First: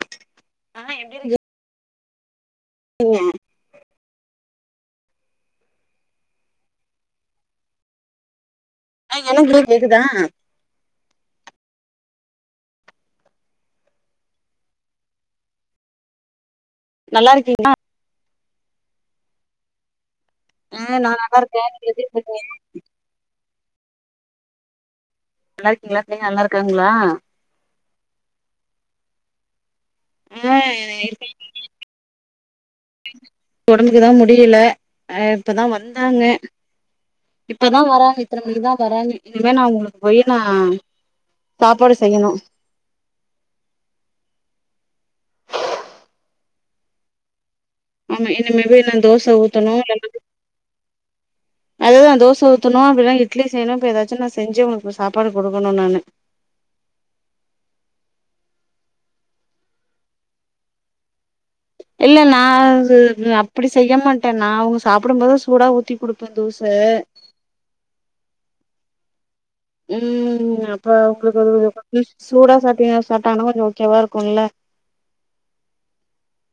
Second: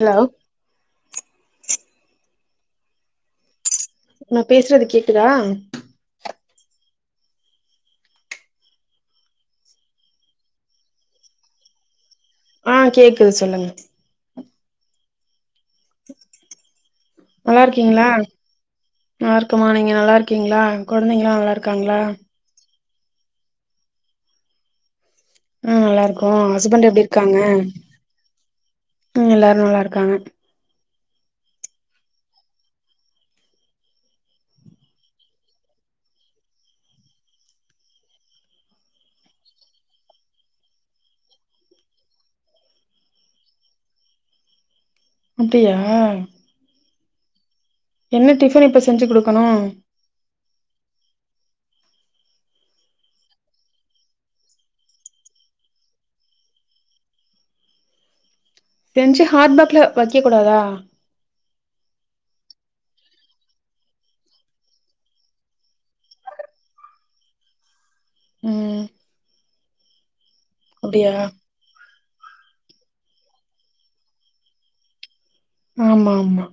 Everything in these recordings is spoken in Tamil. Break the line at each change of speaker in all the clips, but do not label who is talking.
ஹலோ
ஆ [inaudible] [inaudible]
நா பேசுறது கேக்குதா
நா என்ன சொல்றே கேக்குதா
ஆ கேக்குது சொல்லுங்க
நல்லா இருக்கீங்களா
நல்லாருக்கீங்ளா நல்லாருக்கமா நீங்க நல்லாருக்கீங்ளா
ஆ நா
கொழந்தைங்களா
நல்லா இருக்கே நீங்க
நல்லாருக்காங்ளா
எப்டி இருக்கீங்க நல்லா
ம்
இருக்கீங்களா பிள்ளைங்க
நல்லாருக்கோ
நல்லா
அஸ்பண்ட்டு
இருக்காங்களா
எப்டி இருக்காங்க ம் எல்லாரு நல்லாருக்காங்க
[unintelligible] ஒடம்புக்கு தா முடில ஆ இப்பதா வந்தாங்க இப்பதா வராங்க இத்தன மணிக்கு தா வராங்க இனிமே நா அவுங்களுக்கு போய் நா சாப்பாடு செய்யனு
இப்பயா
ஆமா இனிமே
டிஃபன் இப்ப
போய் நா
செஞ்சு
தோச
குடுக்கணு
ஊத்தனு அததா தோச ஊத்தனு அப்டில்லா இட்லி செய்னு இப்ப எதாச்சு நா செஞ்சு அவுங்களுக்கு சாப்பாடு குடுக்கனு நானு
செஞ்சு ஹாட்பாக்ல வக்க கூடாதா
இல்ல நா அது அப்டி செய்ய மாட்டே நா அவங்க சாப்டம்போதே சூடா ஊத்தி குடுப்பே தோச
ம்
ம் அப்ப
அப்டியா
அவுங்களுக்கு அது கொஞ்சோ [unintelligible] சூடா சாப்டிங்னா சாப்டாங்கன்னா கொஞ்சொ ஓகேவா இருக்குல்ல
ஆமா ஆமா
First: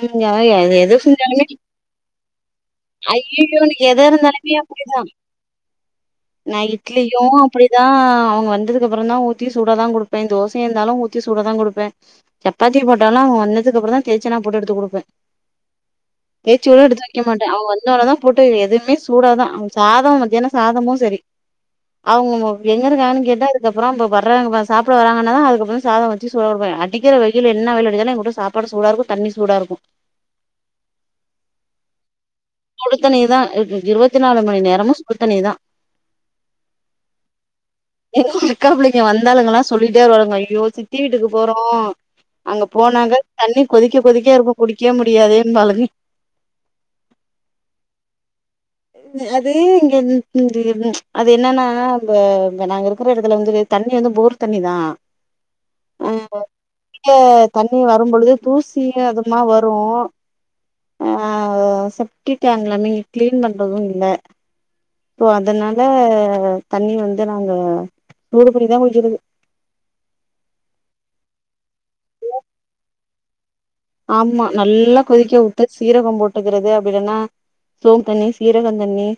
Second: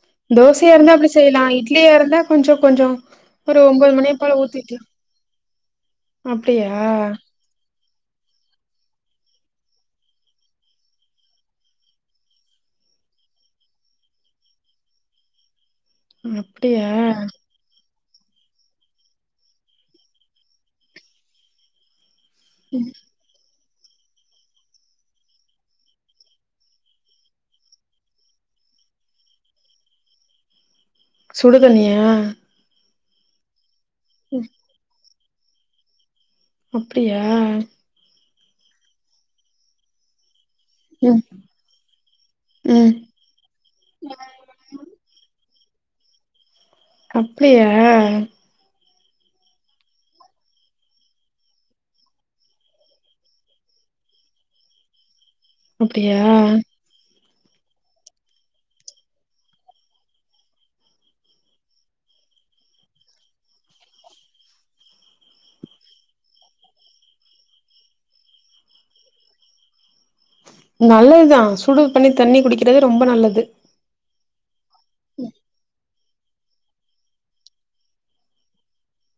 ம் அது
தோசயாருந்தா
எது
அப்டி செய்லா
செஞ்சாலுமே
இட்லியாருந்தா கொஞ்ச கொஞ்சொ
ஐயையோ
ஒரு
எனக்கு
ஒம்பது
எதா
மணிய போல
இருந்தாலுமே
ஊத்தி வெக்லா
அப்டிதா நா இட்லியு அப்டிதா அவுங்க வந்ததுக்கப்றந்தா ஊத்தி சூடாதா குடுப்பே தோசயாந்தாலு ஊத்தி சூடாதா குடுப்பே சப்பாத்தி போட்டாலு அவுங்க வந்ததுக்கப்றந்தா தே ச்சுனா போட்டு எடுத்து குடுப்பே தேச்சு கூட
அப்டியா
எடுத்து வெக்க மாட்டே அவுங்க வந்தோனதா போட்டு எதுமே சூடாதா அவுங்க சாதோ மதியான சாதமு செரி அவுங்க எங்கருக்காங்கன் கேட்டு அதுக்கப்றோ இப்ப வர்றாங்கபா சாப்ட வராங்கன்னா தா அதுக்கப்றோ சாதோ வெச்சு சோறுவே அடிக்கிற வெயில் என்ன வெயிலடிச்சாலு எங் வூட்ல சாப்பாடு சூடாருக்கு தண்ணி சூடாருக்கு
சுடு தண்ணியா
சுடுத்தண்ணி தா இருவத்தி நாலு மணி நேரமு சுடு தண்ணி தா
அப்டியா
எங்க அக்கா புள்ளைங்க வந்தாளுங்கல்லா சொல்லிட்டே வருவாளுங்க ஐயோ சித்தி
ம்
வீட்டுக்கு போறோ அங்க
ம்
போனாக்க தண்ணி கொதிக்க கொதிக்க இருக்கு குடிக்கே முடியாதேன் பாளுங்க
அப்டியா
அது இங்க இது அது என்னன்னா அந்த ப்ப நாங்க இருக்ற எடத்துல வந்து தண்ணி வந்து போர் தண்ணி தா
அப்டியா
ஆ தண்ணி வரும் பொழுதே தூசியு அதுமா வரு ஆ செப்டிடேங்ல்லாமே இங்க கிளீன் பண்றது இல்ல ஸோ அதனால தண்ணி வந்து நாங்க சூடு பண்ணிதா குடிக்கிறது
நல்லது தான் சுடு பண்ணி தண்ணி குடிக்கறது ரொம்ப நல்லது
ஆமா நல்லா கொதிக்க விட்டு சீரகம் போ ட்டுக்கிறது அப்டி இல்லனா சோம்பு தண்ணி, சீரக தண்ணி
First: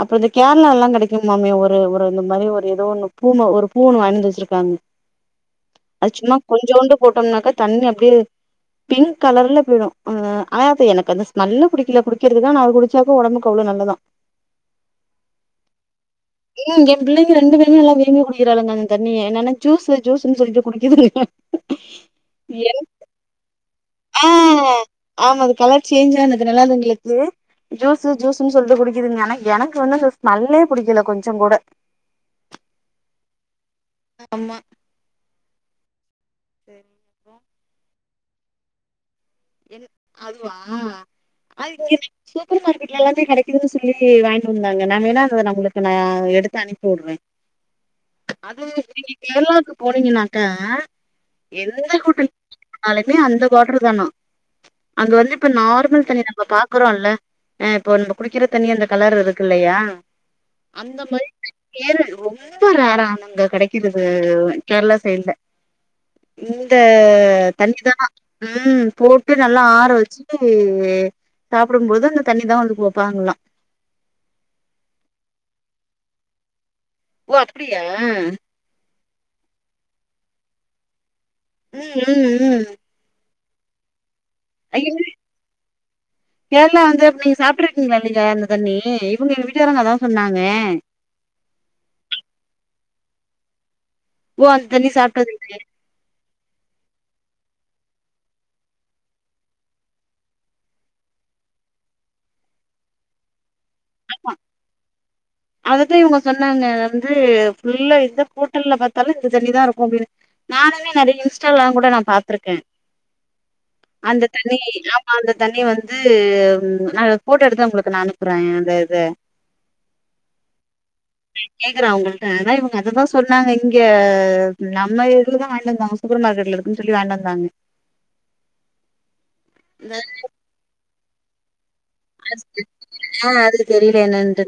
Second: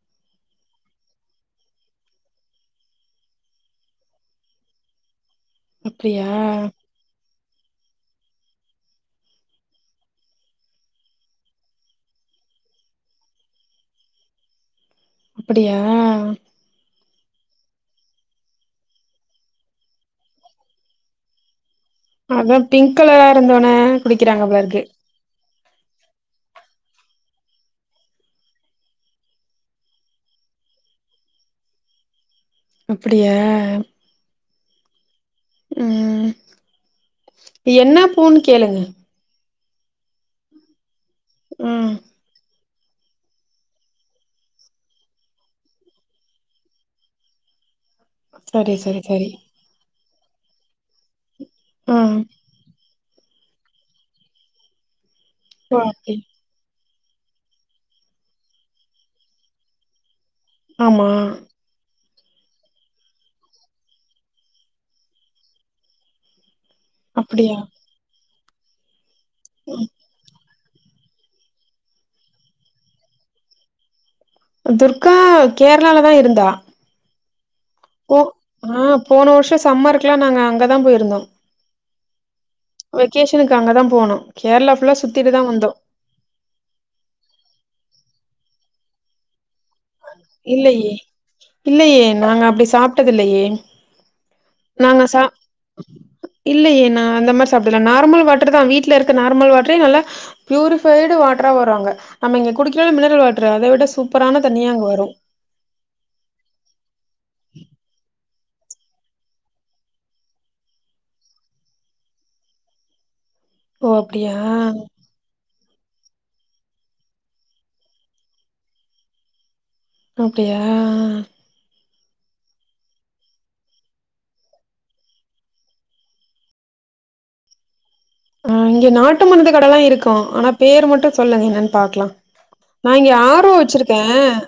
அப்றோ இந்த கேரளா எல்லா கெடைக்குன் மாமே ஒரு ஒரு இந்த மாரி ஒரு எதோ ஒண்ணு பூமை ஒரு பூன்னு வாங்கிந்து வெச்சிருக்காங்க அது
அப்டியா
சும்மா கொஞ்சோண்டு போட்டோம்னாக்க தண்ணி அப்டியே பிங்க் கலர்ல போயிடு அ ஆனா அது எனக்கு அந்த ஸ்மெல்லு புடிக்கல குடிக்கிறதுதா நா குடி ச்சாக்கு ஒடம்புக்கு அவ்ளோ நல்லதா
அப்டியா
ஏங்க என் பிள்ளைங்க ரெண்டு பேருமே நல்லா விரும்பி குடிக்கிறாளுங்க அந்த தண்ணிய என்னனா ஜூஸ் ஜூஸ்ன்னு சொல்லிட்டு குடிக்குதுங்க [inaudible]
அதா பிங்க் கலரா இருந்தொன்ன
ஆ ஆமா அது கலர் சேஞ்ச் ஆனதுல அதுங்களுக்கு ஜூஸ் ஜூஸ்ன்னு சொல்லிட்டு குடிக்குதுங்க ஆனா எனக்கு வந்து அந்த ஸ்மெல்லே புடிக்கல கொஞ்சங் கூட [inaudible]
அப்படியா
ஆமா
ம் என்ன பூன்னு கேளுங்க
என் அதுவா அது
ம்
சூப்பர் மார்க்கெட்ல எல்லாமே கெடைக்குதுன்னு சொல்லி வாங்கிட்டு வந்தாங்க நா வேணா அத உங்களுக்கு நா எடுத்து அனுப்பி விடுறேன். அது
சரி
நீங்க
சரி சரி
கேரளாவுக்கு போனீங்கனாக்கா எந்த
ம்
ஹோட்டல் போனாலுமே அந்த ஹோட்டர் தானா அங்க வந்து இப்ப
ஓ
நார்மல்
அப்டி
தண்ணி நம்ம பாக்குறோல்ல ஆ இப்போ நம்ம குடிக்கிற தண்ணி அந்த கலர் இருக்கில்லயா அந்த
ஆமா
மாரி ஏரல் ரொம்ப ரேராங்க கெடைக்கிறது கேரளா சைடு்ல இந்த
அப்டியா
தண்ணிதா ம் போட்டு நல்லா ஆற வெச்சு இது சாப்டும்போது அந்த தண்ணிதான் வந்து வெப்பாங்ளா
துர்கா கேரளாலதா இருந்தா
ஓ அப்டியா
போ ஆ போன வருஷோ சம்மருக்கெல்லா நாங்க அங்கதா போயிருந்தோ
ம் ம் ம்
வெகேஷனுக்கு அங்கதான் போனோ கேரளா
ஐயோ
ஃபுல்லா சுத்திட்டுதா வந்தோ
கேரளா வந்து நீங்க சாப்ட்டு இருக்கீங்ளா நீங்க அந்த தண்ணி இவங்க வீட்டுக்காரர் அதான்
இல்லயே இல்லயே நாங்க அப்டி சாப்பிட்டது இல்லயே
ஓ அந்த தண்ணி
நாங்க சா
சாப்பிட்டது
இல்லயே நா அந்த மாரி சாப்பிடல நார்மல் வாட்டர்தான் வீட்ல இருக்க நார்மல் வாட்டரே நல்லா பியூரிஃபைடு வாட்டரா வரு அங்க நம்ம இங்க குடிக்கற மினரல் வாட்டர் அத விட சூப்பரான தண்ணியா அங்க வரு
அதத்தா இவுங்க சொன்னாங்க வந்து ஃபுல்லா இந்த ஹோட்டல்ல பாத்தாலு இந்த தண்ணிதா இருக்கு அப்டின்னு நானுமே நெறைய இன்ஸ்டாலா கூட நா பாத்திருக்கேன்
ஓ
அந்த
அப்டியா
தண்ணி அந்த தண்ணி வந்து நா போட்டோ எடுத்து உங்களுக்கு நான் அனுப்புறேன் அந்த இத
அப்டியா
கேக்குறேன் உங்கள்ட்ட அதா இவங்க அததா சொன்னாங்க இங்க நம்ம இதுலதா வாங்கிட்டு வந்தாங்க சூப்பர் மார்க்கெட்ல இருக்குன்னு சொல்லி வாங்கிட்டு வந்தாங்க.
ஆ இங்க நாட்டு மருந்து கடைல எல்லா
இந்த
இருக்கா ஆனா பேர் மட்டு சொல்லுங்க என்னன்னு பாக்கலா நா இங்க
ஆ
ஆர் ஓ
அது தெரியல
வெச்சிருக்கேன்
என்னன்ட்டு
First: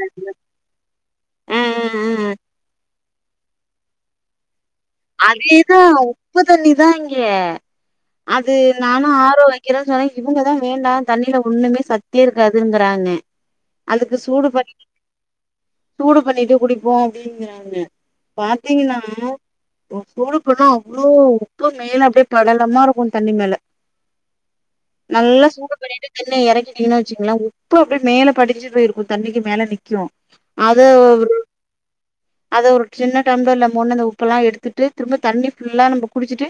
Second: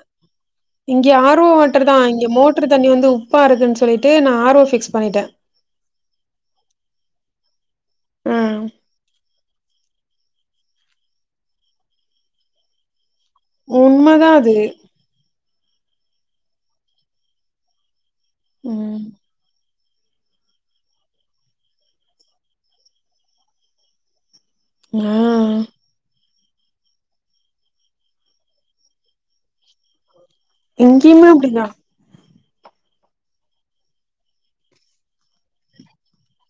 இங்க ஆர் ஓ
ஆ ஆ
வாட்டர்தான் இங்க
ஆ
மோ ட்டர் தண்ணி வந்து உப்பா இருக்குன்னு சொல்லிட்டு நா ஆர் ஓ பிக்ஸ்
அதேதா உப்பு தண்ணிதா இங்க அது
ம்
நானு ஆர் ஓ வெக்கிறன் சொன்னே இவுங்கதா வேண்டாந் தண்ணில ஒன்னுமே சத்தே இருக்காதுங்கறாங்க. அதுக்கு
உண்மதா
சூடு
அது
பண்ணி நீங்க சூடு பண்ணிட்டு குடிப்போ அப்டிங்கறாங்க பாத்தீங்கனா
ம்
ம் சூடு பண்ணா அவ்ளோ உப்பு மேல அப்டே படலமாருக்கு தண்ணி மேல.
ஆ
நல்லா
ஆ
சூடு பண்ணிட்டு தண்ணிய எறக்கிடிங்கன் வெச்சுக்குங்ளே உப்பு அப்டியே மேல படிச்சு போயிருக்கு தண்ணிக்கு மேல நிக்கு. அத
இங்கேயுமே
ஒவ்ரு
அப்படிதா
அத ஒரு சின்ன டம்லர்ல மொன்டு அந்த உப்பல்லா எடுத் துட்டு திரும்ப தண்ணி ஃபுல்லா நம்ப குடிச்சிட்டு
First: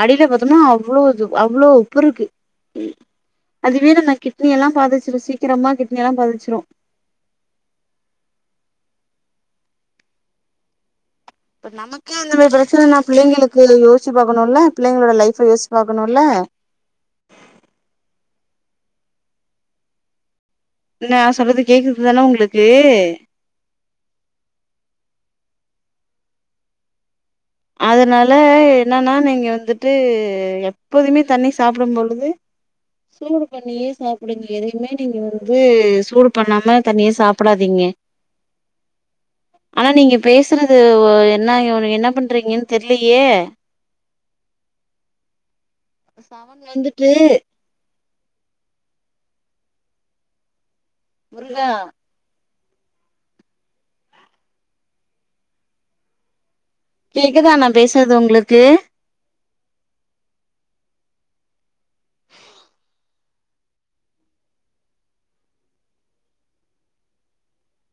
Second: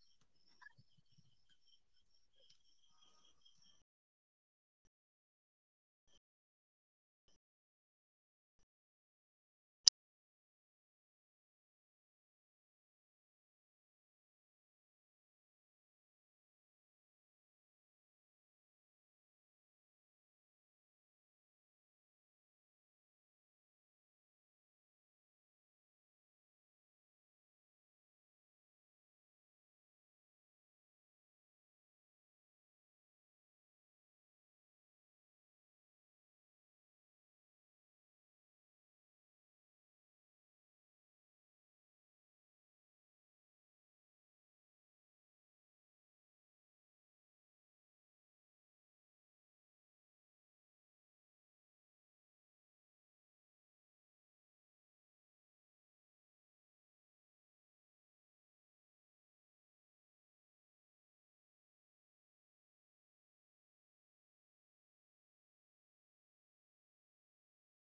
அடில பாத்தம்னா அவ்ளோது அவ்ளோ உப்பு இருக்கு ம். அதுவே நம்ம கிட்னி எல்லா பாதிச்சிரு சீக்கிரமா கிட்னி எல்லா பாதிச்சிரு. இப்ப நமக்கே அந்தமாரி பிரச்சனனா பிள்ளைங்ளுக்கு யோசிச்சு பாக்குணுல்ல பிள்ளைங்களோட லைஃப யோசிச்சு பாக்கணும்ல்ல. நா சொல்றது கேக்குதுதான உங்குளுக்கு? அதனால என்னென்னா நீங்க வந்துட்டு எப்போதுமே தண்ணி சாப்டும் பொழுது சூடு பண்ணியே சாப்புடுங்க எதையுமே நீங்க வந்து சூடு பண்ணாம தண்ணிய சாப்படாதீங்க. ஆனா நீங்க பேசுறது ஒ என்ன இவுனுக் என்ன பண் றீங்கன் தெர்லியே. இப்ப செவன் வந்துட்டு முருகா கேக்குதா நா பேசுறது உங்களுக்கு?